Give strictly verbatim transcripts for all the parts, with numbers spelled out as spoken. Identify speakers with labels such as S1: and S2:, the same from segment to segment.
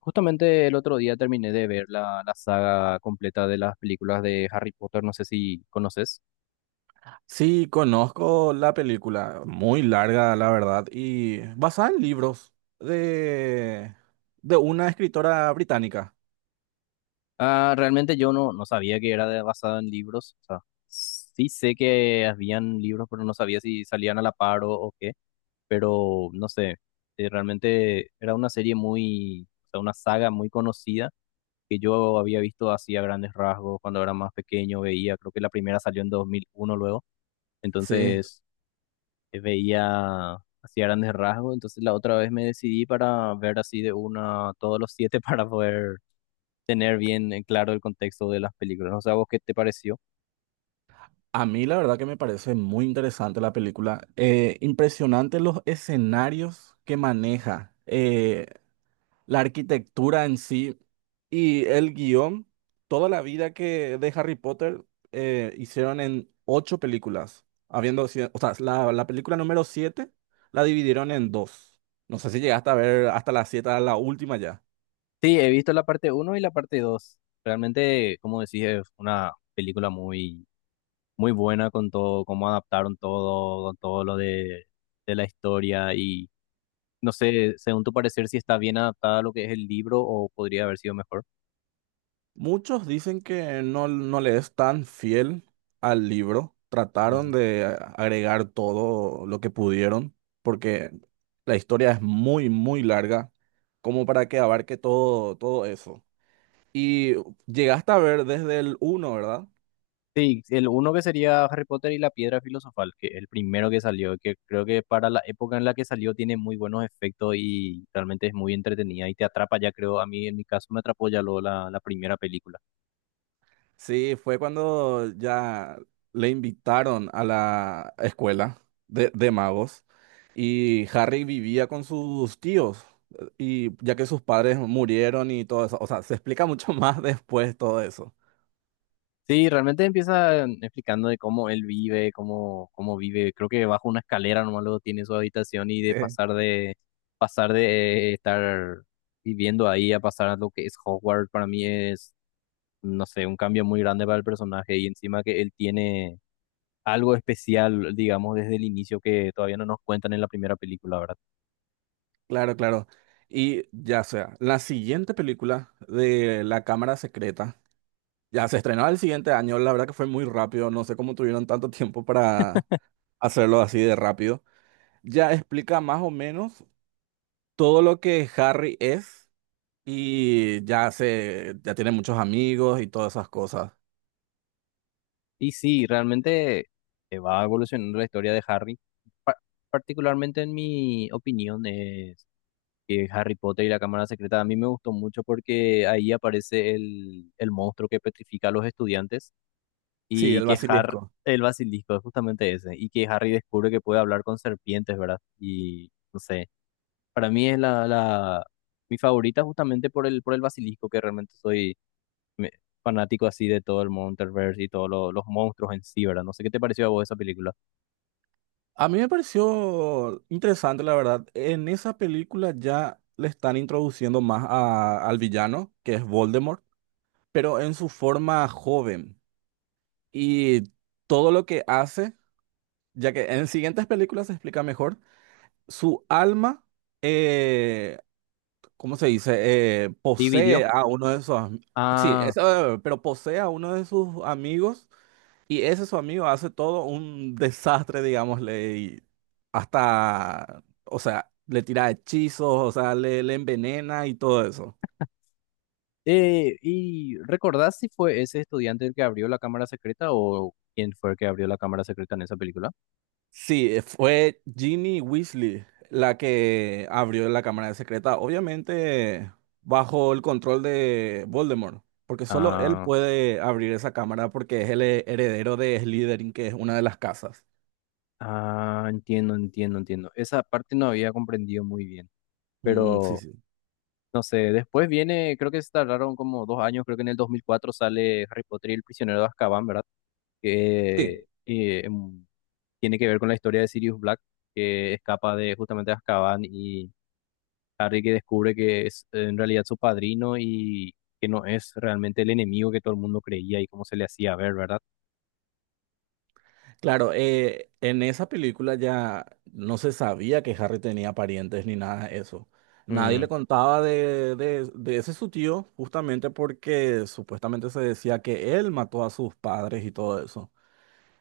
S1: Justamente el otro día terminé de ver la, la saga completa de las películas de Harry Potter, no sé si conoces.
S2: Sí, conozco la película, muy larga, la verdad, y basada en libros de, de una escritora británica.
S1: Ah, realmente yo no, no sabía que era de- basada en libros. O sea, sí sé que habían libros, pero no sabía si salían a la par o, o qué, pero no sé, eh, realmente era una serie muy, o sea, una saga muy conocida que yo había visto así a grandes rasgos cuando era más pequeño. Veía, creo que la primera salió en dos mil uno. Luego.
S2: Sí,
S1: Entonces eh, veía así a grandes rasgos. Entonces la otra vez me decidí para ver así de una todos los siete para poder tener bien en claro el contexto de las películas. O sea, ¿vos qué te pareció?
S2: a mí la verdad que me parece muy interesante la película. Eh, impresionante los escenarios que maneja. Eh, la arquitectura en sí y el guión, toda la vida que de Harry Potter eh, hicieron en ocho películas, habiendo sido, o sea, la, la película número siete la dividieron en dos. No sé si llegaste a ver hasta la siete, a la última ya.
S1: Sí, he visto la parte uno y la parte dos. Realmente, como decís, es una película muy, muy buena con todo, cómo adaptaron todo, con todo lo de, de la historia. Y no sé, según tu parecer, si está bien adaptada a lo que es el libro o podría haber sido mejor.
S2: Muchos dicen que no, no le es tan fiel al libro. Trataron de agregar todo lo que pudieron, porque la historia es muy, muy larga, como para que abarque todo, todo eso. Y llegaste a ver desde el uno, ¿verdad?
S1: Sí, el uno que sería Harry Potter y la Piedra Filosofal, que es el primero que salió, que creo que para la época en la que salió tiene muy buenos efectos y realmente es muy entretenida y te atrapa ya creo, a mí en mi caso me atrapó ya luego la, la primera película.
S2: Sí, fue cuando ya le invitaron a la escuela de, de magos y Harry vivía con sus tíos, eh, y ya que sus padres murieron y todo eso, o sea, se explica mucho más después todo eso.
S1: Sí, realmente empieza em, explicando de cómo él vive. Cómo, cómo vive, creo que bajo una escalera nomás luego tiene su habitación. Y de
S2: Eh,
S1: pasar de, pasar de estar viviendo ahí a pasar a lo que es Hogwarts. Para mí es, no sé, un cambio muy grande para el personaje, y encima que él tiene algo especial, digamos, desde el inicio que todavía no nos cuentan en la primera película, ¿verdad?
S2: Claro, claro. Y ya sea, la siguiente película de La Cámara Secreta ya se estrenó el siguiente año, la verdad que fue muy rápido, no sé cómo tuvieron tanto tiempo para hacerlo así de rápido. Ya explica más o menos todo lo que Harry es y ya se, ya tiene muchos amigos y todas esas cosas.
S1: Y sí, realmente eh, va evolucionando la historia de Harry. Pa- Particularmente, en mi opinión, es que Harry Potter y la Cámara Secreta a mí me gustó mucho porque ahí aparece el, el monstruo que petrifica a los estudiantes.
S2: Sí,
S1: Y
S2: el
S1: que Har
S2: basilisco.
S1: El basilisco es justamente ese, y que Harry descubre que puede hablar con serpientes, ¿verdad? Y no sé, para mí es la, la mi favorita, justamente por el, por el basilisco. Que realmente soy me- fanático así de todo el Monsterverse y todos lo- los monstruos en sí, ¿verdad? No sé qué te pareció a vos esa película.
S2: A mí me pareció interesante, la verdad. En esa película ya le están introduciendo más a- al villano, que es Voldemort, pero en su forma joven. Y todo lo que hace, ya que en siguientes películas se explica mejor, su alma. eh, ¿Cómo se dice? Eh,
S1: Dividió.
S2: posee a uno de sus, am- sí,
S1: Ah,
S2: eso, eh, pero posee a uno de sus amigos y ese su amigo hace todo un desastre, digámosle, y hasta, o sea, le tira hechizos, o sea, le, le envenena y todo eso.
S1: eh, ¿y recordás si fue ese estudiante el que abrió la cámara secreta, o quién fue el que abrió la cámara secreta en esa película?
S2: Sí, eh, fue Ginny Weasley la que abrió la cámara secreta, obviamente bajo el control de Voldemort, porque solo él
S1: Ah,
S2: puede abrir esa cámara porque es el heredero de Slytherin, que es una de las casas.
S1: ah, entiendo, entiendo, entiendo. Esa parte no había comprendido muy bien.
S2: Mm, sí,
S1: Pero
S2: sí.
S1: no sé, después viene, creo que se tardaron como dos años. Creo que en el dos mil cuatro sale Harry Potter y el prisionero de Azkaban, ¿verdad?
S2: Sí,
S1: Que
S2: Eh,
S1: eh, tiene que ver con la historia de Sirius Black, que escapa de justamente Azkaban. Y Harry que descubre que es en realidad su padrino, y que no es realmente el enemigo que todo el mundo creía y cómo se le hacía ver, ¿verdad?
S2: claro, eh, en esa película ya no se sabía que Harry tenía parientes ni nada de eso. Nadie
S1: Mm.
S2: le contaba de, de, de ese su tío, justamente porque supuestamente se decía que él mató a sus padres y todo eso.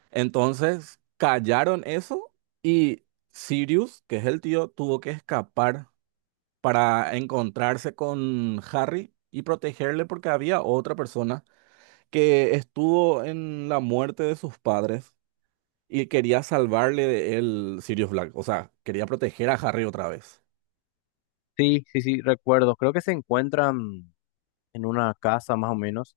S2: Entonces callaron eso y Sirius, que es el tío, tuvo que escapar para encontrarse con Harry y protegerle porque había otra persona que estuvo en la muerte de sus padres y quería salvarle de él, Sirius Black. O sea, quería proteger a Harry otra vez.
S1: Sí, sí, sí, recuerdo. Creo que se encuentran en una casa más o menos.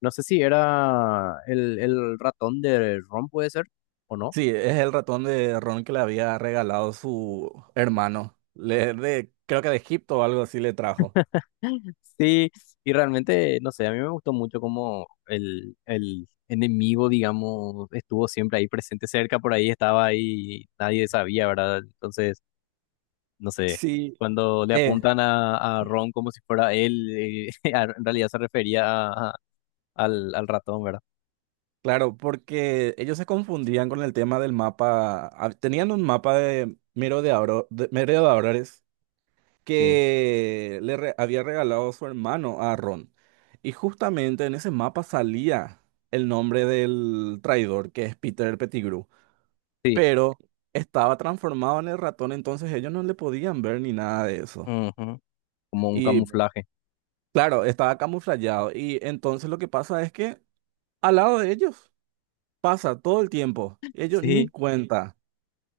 S1: No sé si era el, el ratón de Ron, puede ser, o no.
S2: Sí, es el ratón de Ron que le había regalado su hermano. Le, de, creo que de Egipto o algo así le trajo.
S1: Sí, y realmente, no sé, a mí me gustó mucho cómo el, el enemigo, digamos, estuvo siempre ahí presente cerca, por ahí estaba ahí, nadie sabía, ¿verdad? Entonces, no sé,
S2: Sí.
S1: cuando le
S2: eh,
S1: apuntan a, a Ron como si fuera él, eh, a- en realidad se refería a- a- al, al ratón, ¿verdad?
S2: Claro, porque ellos se confundían con el tema del mapa. Ah, tenían un mapa de merodeador- de Abro- de merodeadores
S1: Sí,
S2: que le re- había regalado su hermano a Ron. Y justamente en ese mapa salía el nombre del traidor, que es Peter Pettigrew.
S1: sí,
S2: Pero estaba transformado en el ratón, entonces ellos no le podían ver ni nada de eso.
S1: ujú, como un
S2: Y
S1: camuflaje,
S2: claro, estaba camuflado. Y entonces lo que pasa es que al lado de ellos pasa todo el tiempo. Ellos ni
S1: sí,
S2: cuenta.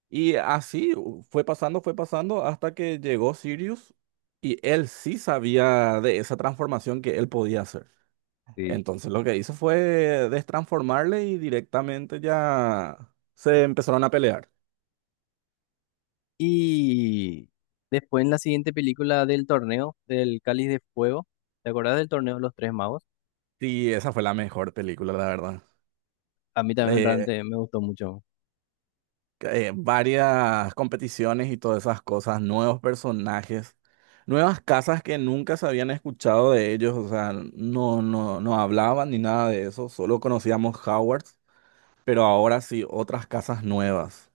S2: Y así u- fue pasando, fue pasando hasta que llegó Sirius y él sí sabía de esa transformación que él podía hacer.
S1: sí.
S2: Entonces lo que hizo fue destransformarle y directamente ya se empezaron a pelear.
S1: Y después en la siguiente película del torneo, del Cáliz de Fuego, ¿te acordás del torneo de los Tres Magos?
S2: Y esa fue la mejor película, la verdad.
S1: A mí también
S2: Le-
S1: realmente me gustó mucho.
S2: eh, varias competiciones y todas esas cosas, nuevos personajes, nuevas casas que nunca se habían escuchado de ellos, o sea, no, no, no hablaban ni nada de eso, solo conocíamos Howard. Pero ahora sí, otras casas nuevas.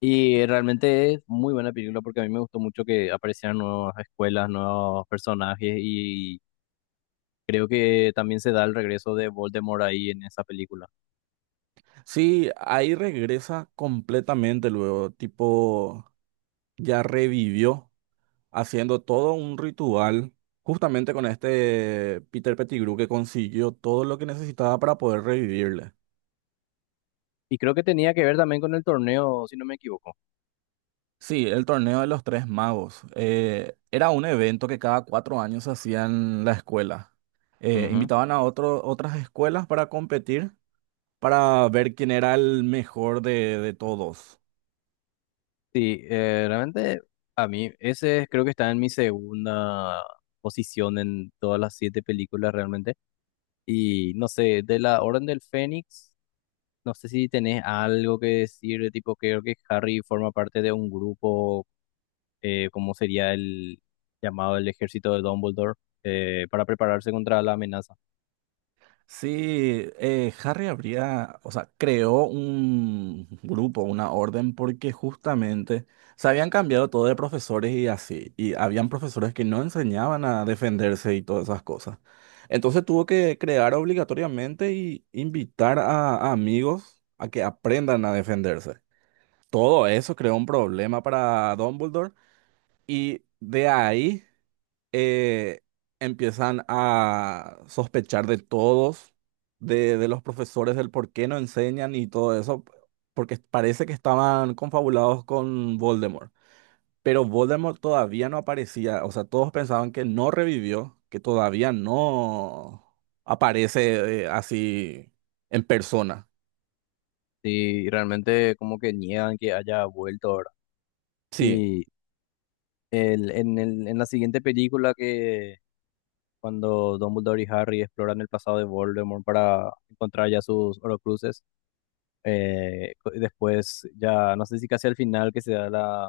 S1: Y realmente es muy buena película porque a mí me gustó mucho que aparecieran nuevas escuelas, nuevos personajes. Y creo que también se da el regreso de Voldemort ahí en esa película.
S2: Sí, ahí regresa completamente luego, tipo, ya revivió haciendo todo un ritual, justamente con este Peter Pettigrew que consiguió todo lo que necesitaba para poder revivirle.
S1: Y creo que tenía que ver también con el torneo, si no me equivoco.
S2: Sí, el torneo de los tres magos. Eh, era un evento que cada cuatro años se hacía en la escuela. Eh,
S1: Ujú.
S2: invitaban a otro- otras escuelas para competir, para ver quién era el mejor de de todos.
S1: Sí, eh, realmente a mí ese creo que está en mi segunda posición en todas las siete películas realmente. Y no sé, de la Orden del Fénix. No sé si tenés algo que decir. De tipo, creo que Harry forma parte de un grupo, eh, como sería el llamado el ejército de Dumbledore, eh, para prepararse contra la amenaza.
S2: Sí, eh, Harry habría, o sea, creó un grupo, una orden, porque justamente se habían cambiado todo de profesores y así, y habían profesores que no enseñaban a defenderse y todas esas cosas. Entonces tuvo que crear obligatoriamente y invitar a, a amigos a que aprendan a defenderse. Todo eso creó un problema para Dumbledore y de ahí eh, empiezan a sospechar de todos, de, de los profesores, del por qué no enseñan y todo eso, porque parece que estaban confabulados con Voldemort. Pero Voldemort todavía no aparecía, o sea, todos pensaban que no revivió, que todavía no aparece, eh, así en persona.
S1: Y realmente como que niegan que haya vuelto ahora.
S2: Sí,
S1: Y el, en, el, en la siguiente película, que cuando Dumbledore y Harry exploran el pasado de Voldemort para encontrar ya sus Horcruxes. Eh, co- después, ya no sé si casi al final que se da la,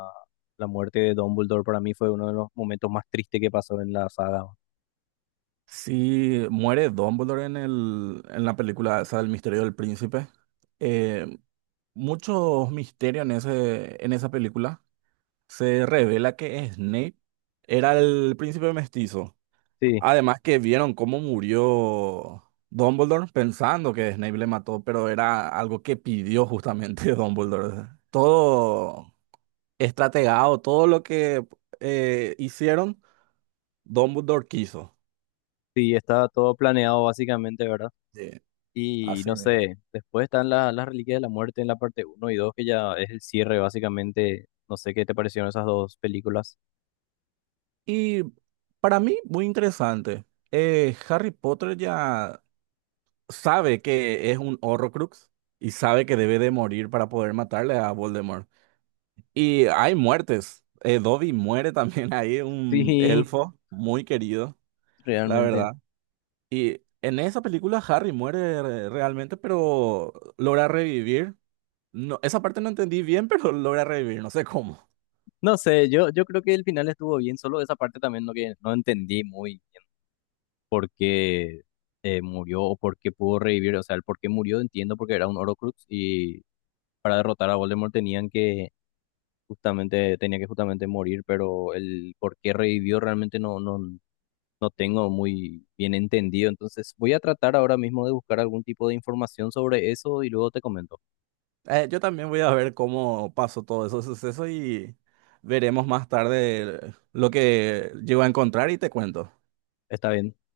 S1: la muerte de Dumbledore. Para mí fue uno de los momentos más tristes que pasó en la saga.
S2: sí muere Dumbledore en el, en la película esa del Misterio del Príncipe. Eh, muchos misterios en ese, en esa película. Se revela que Snape era el príncipe mestizo.
S1: Sí,
S2: Además que vieron cómo murió Dumbledore pensando que Snape le mató, pero era algo que pidió justamente Dumbledore. Todo estrategado, todo lo que eh, hicieron, Dumbledore quiso.
S1: sí, estaba todo planeado básicamente, ¿verdad?
S2: Sí,
S1: Y
S2: así
S1: no
S2: mismo.
S1: sé, después están la- las reliquias de la muerte en la parte uno y dos, que ya es el cierre básicamente. No sé qué te parecieron esas dos películas.
S2: Y para mí, muy interesante. Eh, Harry Potter ya sabe que es un Horrocrux y sabe que debe de morir para poder matarle a Voldemort. Y hay muertes. Eh, Dobby muere también ahí, un
S1: Sí,
S2: elfo muy querido, la
S1: realmente.
S2: verdad. Y en esa película Harry muere re- realmente, pero logra revivir. No, esa parte no entendí bien, pero logra revivir, no sé cómo.
S1: No sé, yo, yo creo que el final estuvo bien, solo esa parte también no, que no entendí muy. Por qué eh, murió o por qué pudo revivir. O sea, el por qué murió entiendo porque era un Horcrux y para derrotar a Voldemort tenían que justamente, tenía que justamente morir. Pero el por qué revivió realmente no, no, no tengo muy bien entendido. Entonces voy a tratar ahora mismo de buscar algún tipo de información sobre eso y luego te comento.
S2: Eh, yo también voy a ver cómo pasó todo ese suceso y veremos más tarde lo que llego a encontrar y te cuento.
S1: ¿Está bien?